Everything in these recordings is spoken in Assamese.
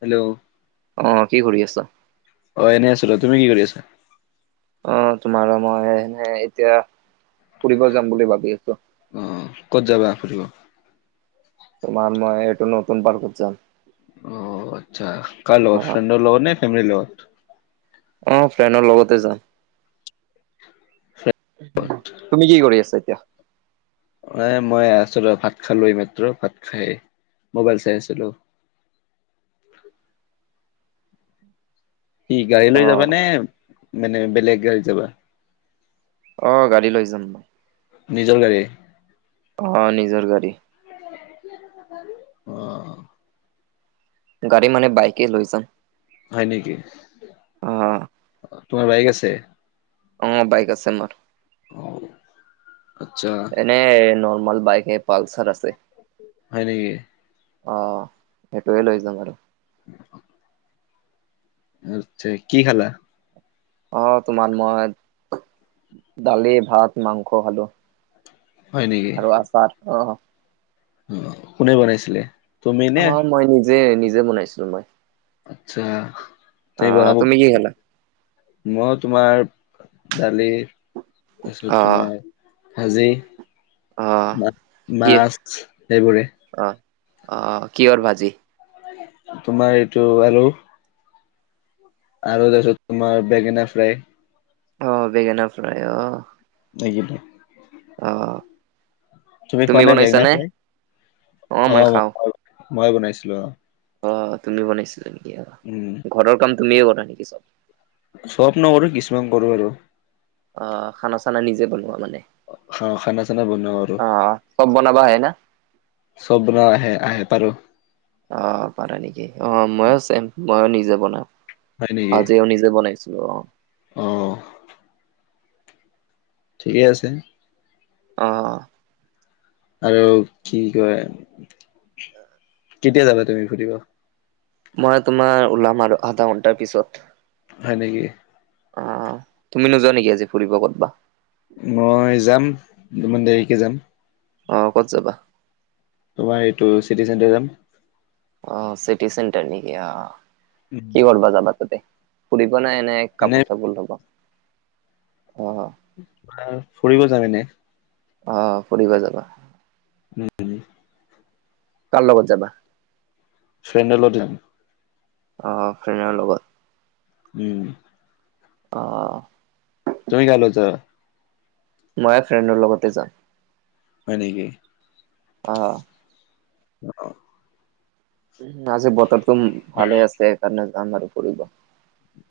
হেল্ল'। অ', কি কৰি আছা। অ', এনেই আছিলো, তুমি কি কৰি আছা। অ তোমাৰ মই এনে এতিয়া ফুৰিব যাম বুলি ভাবি আছোঁ। অ ক'ত যাবা ফুৰিব? তোমাৰ মই এইটো নতুন পাৰ্কত যাম। অ আচ্ছা কাৰ অ লগ'ত ফ্ৰেণ্ডৰ লগত নাই ফেমেলি লগত? অ ফ্ৰেনৰ লগতে যাম। তুমি কি কৰি আছা এতিয়া? এ মই আচলতে ভাত খালোৱে এই মাত্ৰ, ভাত খাই মোবাইল চাই আছিলো। কি গাড়ী অ লৈ যাবা নে মানে বেলেগ গাড়ীত যাবা? অ গাড়ী লৈ যাম। নিজৰ গাড়ী? অ নিজৰ গাড়ী। অ। গাড়ী মানে বাইকে লৈ যাম। হয় নেকি? অ তোমাৰ বাইক আছে? অ বাইক আছে ম'ৰ। আত্চ্ছা। এনে নৰ্মেল বাইকে পালচাৰ আছে। হয় নেকি? অ সেইটোৱে লৈ যাম আৰু। [inaudible] কি খালা? অ তোমাৰ মই দালি, ভাত, মাংস খালো। হয় নেকি আৰু আচাৰ অ। কোনে বনাইছিলে? তুমি অ নে মই নিজে, নিজে বনাইছিলো মই। আচ্ছা তুমি আহ বনাব কি খালা? মই তোমাৰ দালি তাছত অ তোমাৰ ভাজি, অ মা কি মাছ এইবোৰে। অ অ কিহৰ ভাজি? তোমাৰ এইটো এলো আৰু তাছত তোমাৰ বেঙেনা ফ্ৰাই। অ বেঙেনা ফ্ৰাই অ। [unintelligible] অ। তুমি খোৱা নে বেঙেনা নে ফ্ৰাই? অ মই খাওঁ মই বনাইছিলো অ। অ তুমি বনাইছিলা নেকি অ। উম। ঘৰৰ কাম তুমিয়ে কৰা নেকি চব? চব নকৰো কিছুমান কৰো আৰু। অ খানা চানা নিজে বনোৱা মানে? হা খানা চানা বনাও আৰু। অ চব বনাবা আহে না চব বনা আহে আহে পাৰো। অ পাৰা নেকি অ ময়ো চেম ময়ো নিজে বনাও। হয় নেকি আজিও নিজে বনাইছো অ। অ। ঠিকে আছে। অ অ। আৰু কি কয় কেতিয়া যাবা তুমি ফুৰিব? মই তোমাৰ ওলাম আৰু আধা ঘন্টাৰ পিছত। হয় নেকি? অ তুমি নোযোৱা নেকি আজি ফুৰিব ক'তবা? মই যাম, দুদিনমান দেৰিকে যাম। অ, ক'ত যাবা? তোমাৰ এইটো চিতি চেণ্টাৰ যাম। অ, চিটি চেণ্টাৰ নেকি! অ, কি ক'ৰব যাবা তুমি তাতে, ফুৰিব নে এনে? কাপোৰ-চাপোৰ লবা, অ। ফুৰিব যাম এনে। অ, ফুৰিব যাবা। [inaudible] কাৰ লগত যাবা? ফ্ৰেণ্ডৰ লগতে যাম। অ, ফ্ৰেনৰ লগত। উম। অ। তুমি কাৰ লগত যাবা? ময়ো ফ্ৰেণ্ডৰ লগতে যাম। হয় নেকি! অ। অ, অ। উম, আজি বতৰটো ভালে আছে, সেইকাৰণে যাম আৰু ফুৰিব।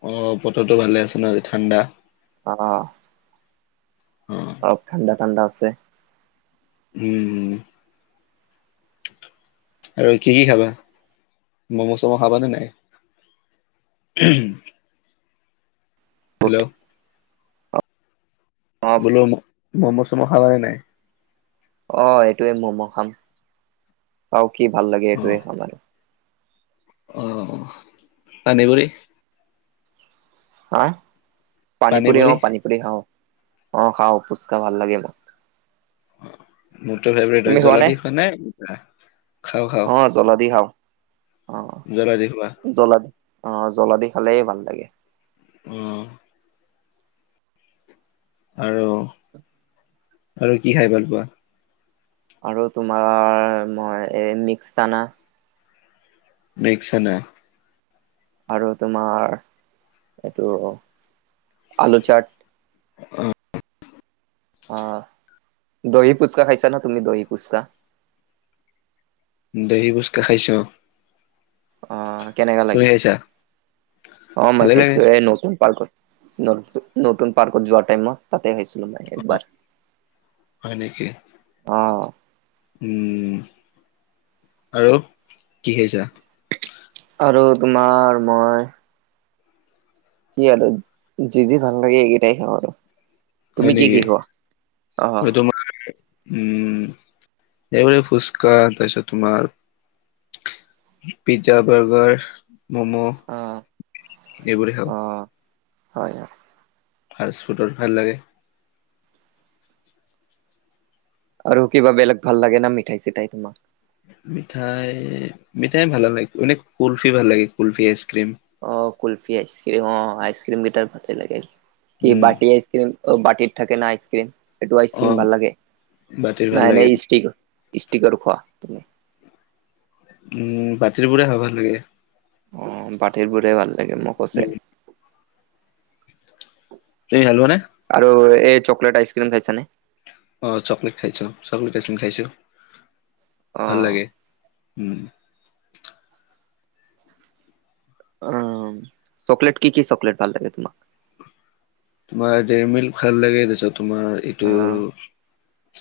অ, বতৰতো ভালে আছে ন, আজি ঠাণ্ডা। অ, অ', অলপ ঠাণ্ডা-ঠাণ্ডা আছে। উম, হুম। আৰু কি কি খাবা? ম'ম'-চ'ম' খাবা নে নাই? অ', হেল্ল' বোলো ম'ম'-চ'ম' খাবা নে নাই? অ, এইটোৱে ম'ম' খাম, আও কি ভাল লাগে অ', এইটোৱে খাম আৰু। অ, পানীপুৰি? হা! পানী পানীপুৰি, পুৰি অ, পানীপুৰি খাও। অ, খাও, ফুচকা ভাল লাগে মোৰ। মোৰতো ফেভৰেট হয়। জ্বলা দি খোৱা নে? খাওঁ, খাওঁ। অ, জ্বলা দি খাওঁ। অ। জ্বলা দি খোৱা। জ্বলা দি, অ, জ্বলা দি খালেই ভাল লাগে। উম। আৰু, আৰু কি খাই ভাল পোৱা? আৰু তোমাৰ, মই এ মিক্স চানা। মিক্স চানা। আৰু তোমাৰ এইটো আলু চাট। অ। অ, দহি পুচকা খাইছা ন, তুমি দহি পুচকা? দহি ফুচকা খাইছোঁ। অ, কেনেকা তুমি লাগে? খাইছা? অ, মই ভালে খাইছো, লাগে। এই নতুন পাৰ্কত। [unintelligible] নতুন পাৰ্কত যোৱাৰ টাইমত, তাতে খাইছিলো মই। অ', একবাৰ, হয় নেকি? অ। উম, আৰু কি খাইছা? আৰু তোমাৰ মই কি আৰু, যি যি ভাল লাগে এইকেইটাই খাওঁ আৰু। হয় তুমি কি নেকি কি খোৱা অ অ অ হয় মই তোমাৰ উম এবোৰ যে ফুচকা তাৰপিছত তোমাৰ পিজ্জা বাৰ্গাৰ ম'ম' এইবোৰে খাওঁ হয় হয় ফাৰ্ষ্ট ফুডৰ ভাল লাগে আৰু কিবা বেলেগ ভাল লাগে না মিঠাই চিঠাই তোমাৰ মিঠাই মিঠাই ভাল লাগে এনে কুলফি ভাল লাগে কুলফি আইচক্ৰীম অ কুল্ফি আইচক্ৰিম অ আইচক্ৰিম কেইটাৰ ভাত লাগে, কি উম বাতি আইচ ক্ৰীম অ বাটিৰ থাকে ন আইচক্ৰিম এইটো অ আইচক্ৰিম ভাল লাগে বাতিৰ ভাল নাই লাগে এনেই ষ্টিকৰ ষ্টিকৰ খোৱা তুমি উম বাতিৰি বোৰে খাওঁ ভাল লাগে অ বাটিৰ বোৰে ভাল লাগে মোকো ছে উম তুমি ভাল পোৱা নে? আৰু এই চকলেট আইচক্ৰীম খাইছা নে অ চকলেট খাইছো চকলেট আইচ্ৰীম খাইছো অ ভাল লাগে, উম অ চকলেট কি কি চকলেট ভাল লাগে তোমাক তোমাৰ ডেৰি মিল্ক ভাল লাগে তাৰপাছত তোমাৰ এইটো অ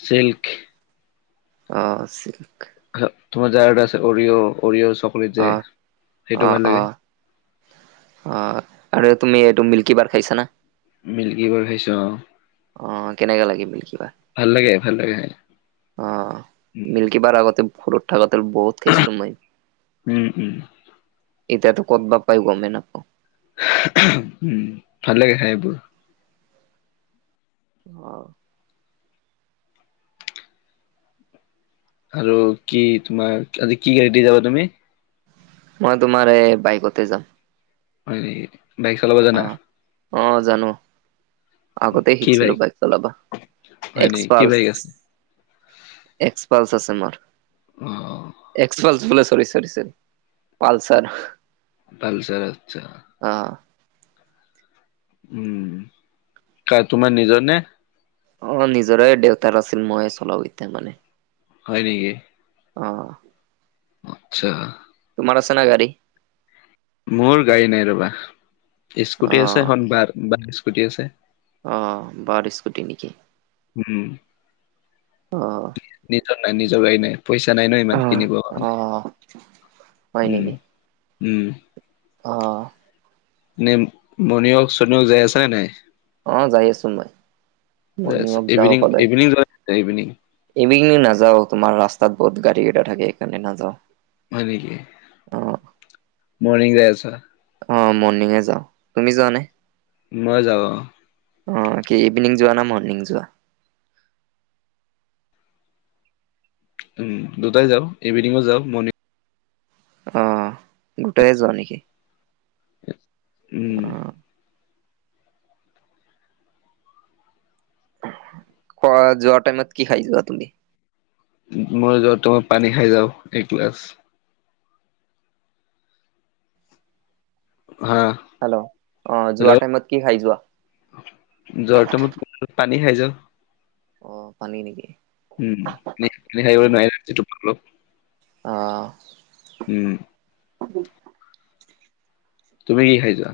চিল্ক অ চিল্ক তোমাৰ যাৰ এটা আছে অৰিঅ' অৰিঅ' চকলেট যে অ অ সেইটো ভাল অ লাগে অ আৰু তুমি এইটো মিল্কী বাৰ খাইছা না মিল্কী বাৰ খাইছোঁ অ অ কেনেকে লাগি মিল্কিবা ভাল লাগে ভাল লাগে একবাৰ আগতে ভৰৰ থাকোতেই বহুত খাইছিলো মই উম উম এতিয়াতো ক'ত বা পাই গমে নাপাওঁ উম ভাল লাগে খাই এইবোৰ অ আৰু কি তোমাৰ আজি কি গাড়ী দি যাবা তুমি মই তোমাৰ এই বাইকতে যাম হয় নেকি বাইক চলাব জানা অ' অ জানো আগতে শিকিছিলো বাইক চলাবা হয় এক্স নেকি কি পাল বাইক আছে এক্সপালছ আছে মোৰ অ এক্সপাল চৰি চৰি পালছাৰ পালচাৰ আচ্ছা অ উম কা তোমাৰ নিজৰ নে অ নিজৰে দেউতাৰ আছিল মইয়ে চলাও এতিয়া মানে হয় নেকি অ আচ্ছা তোমাৰ চছে না গডী মোৰ গাড়ী নাই ৰবা স্কুটি আছে অ' এখন বা বাৰ স্কুটি আছে অ বাৰ স্কুটি নেকি উম অ' নেটৱৰ্ক নাই নিজৰ নাই নিজৰ গাড়ী নাই। পইচা নাই ন' ইমান অ' কিনিব উম- অ' হয় নেকি উম। অ' নে ভনী হওঁক চুনু হওঁক যাই আছেনে নাই। অ' যাই আছো মই মৰ্ণিং ৱাক যাওঁ ইভিনিং সদায় ইভিনিং ইভিনিং। ইভিনিং নাযাওঁ তোমাৰ ৰাস্তাত বহুত গাড়ী কেইটা থাকে এইকাৰণে নাযাও। হয় নেকি অ' মৰ্নিং যাই আচা। অ' মৰ্ণিঙে যাওঁ তুমি যোৱানে? মই যাও অ'। অ' কি ইভিনিং যোৱা নে মৰ্নিং যোৱা? উম দুটাই যাওঁ ইভিনিঙো যাওঁ মৰ্নিং অ' দুটাই যোৱা নেকি? উম। উ [inaudible] কোৱা যোৱা টাইমত কি খাই যোৱা তুমি? মই যোৱা টাইমত পানী খাই যাওঁ এক গিলাচ। হা। হেল্ল অ যোৱা হেল্ল' টাইমত কি খাই যোৱা? যোৱাৰ টাইমত পানী খাই যাওঁ। অ' পানী নেকি? উম নোৱাৰি অ [unintelligible] অ' উম। তুমি কি খাই যোৱা?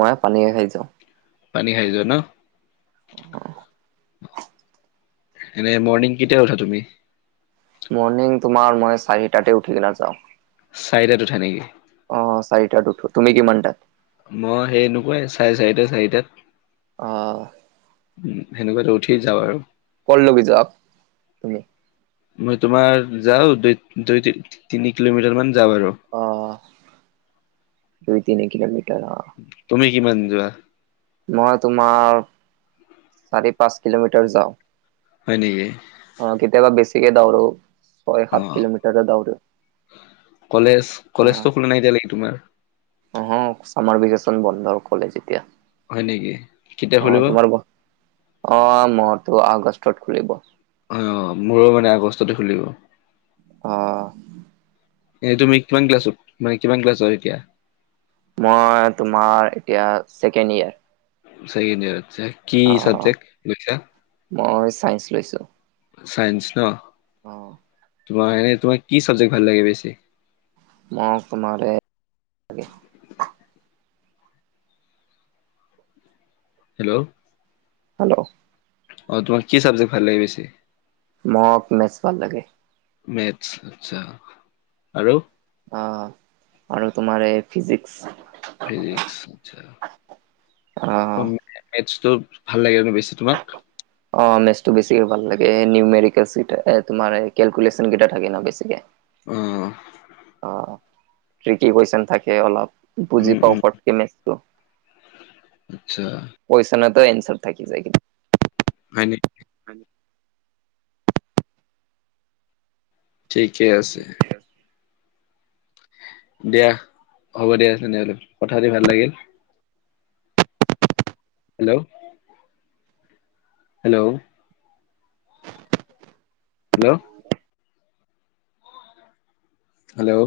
মই পানীৰে খাই যাওঁ। পানী খাই যোৱা ন? অ' এনে মৰ্ণিং কেতিয়া উঠা তুমি? মৰ্ণিং তোমাৰ মই চাৰিটাতে উঠি কিনা যাওঁ। চাৰিটাত উঠা নেকি? অ' চাৰিটাত উঠো, তুমি কিমানটাত? মই সেইনেকুৱাই চাৰে চাৰিটা চাৰিটাত। অ' উম সেনেকুৱাতে উঠি যাওঁ আৰু। কৰ লৈকে যাৱ? [inaudible] মই তোমাৰ যাওঁ দুই দুই তি তিনি কিলোমিটাৰ মান যাওঁ আৰু। অ' দুই তিনি কিলোমিটাৰ অ'। তুমি কিমান যোৱা? মই তোমাৰ চাৰি পাঁচ কিলোমিটাৰ যাওঁ। হয় নেকি? অ' কেতিয়াবা বেছিকে দৌৰো। ছয় অ সাত কিলোমিটাৰ দৌৰো। শুনা নাই এতিয়ালেকে তোমাৰ। অ' হ চামাৰ ভকেশচন বন্ধ কলেজ যেতিয়া। হয় নেকি কেতিয়া অ' খুলিব তোমাৰ ব অ' মৰতো আগষ্টত খুলিব। অ অঁ মোৰো মানে আগষ্টতে খুলিব। অঁ। এ তুমি কিমান ক্লাছত? মানে কিমান ক্লাছ হল এতিয়া? মই তোমাৰ এতিয়া ছেকেণ্ড ইয়েৰ। ছেকেণ্ড ইয়াৰ যে কি অ চাবজেক্ট লৈছা? মই চাইন্স চাইন্স ন? অঁ। তোমাৰ এনেই তোমাৰ কি চাবজেক্ট ভাল লাগে বেছি? মোক তোমাৰ এই হেল্ল। হেল্ল। অ তোমাৰ কি চাবজেক্ট ভাল লাগে বেছি? মোক মেচ ভাল লাগে। মেথছ আচ্ছা, আৰু? অঁ, আৰু তোমাৰ এ ফিজিক্স। ফিজিক্স আচ্ছা অ এজটোত ভাল লাগে ন বেছি তোমাক? অঁ, মেচটো বেছিকে ভাল লাগে, এ নিউমেৰিকেল চিত এ তোমাৰ কেলকুলেচন কেতা থাকে ন, বেছিকে। অঁ। অঁ, ট্ৰিকী কুৱেচন থাকে অলপ। বুজি উম, পাওঁ উম, ফটকে মেচটো। আচ্ছা কুৱেশনতো এনচাৰ থাকি যায়। হয় নে? ঠিকেই আছে। দিয়া হ'ব দিয়া তেনেহ'লে কথা পাতি ভাল লাগিল। হেল্ল। হেল্ল। হেল্ল। হেল্ল।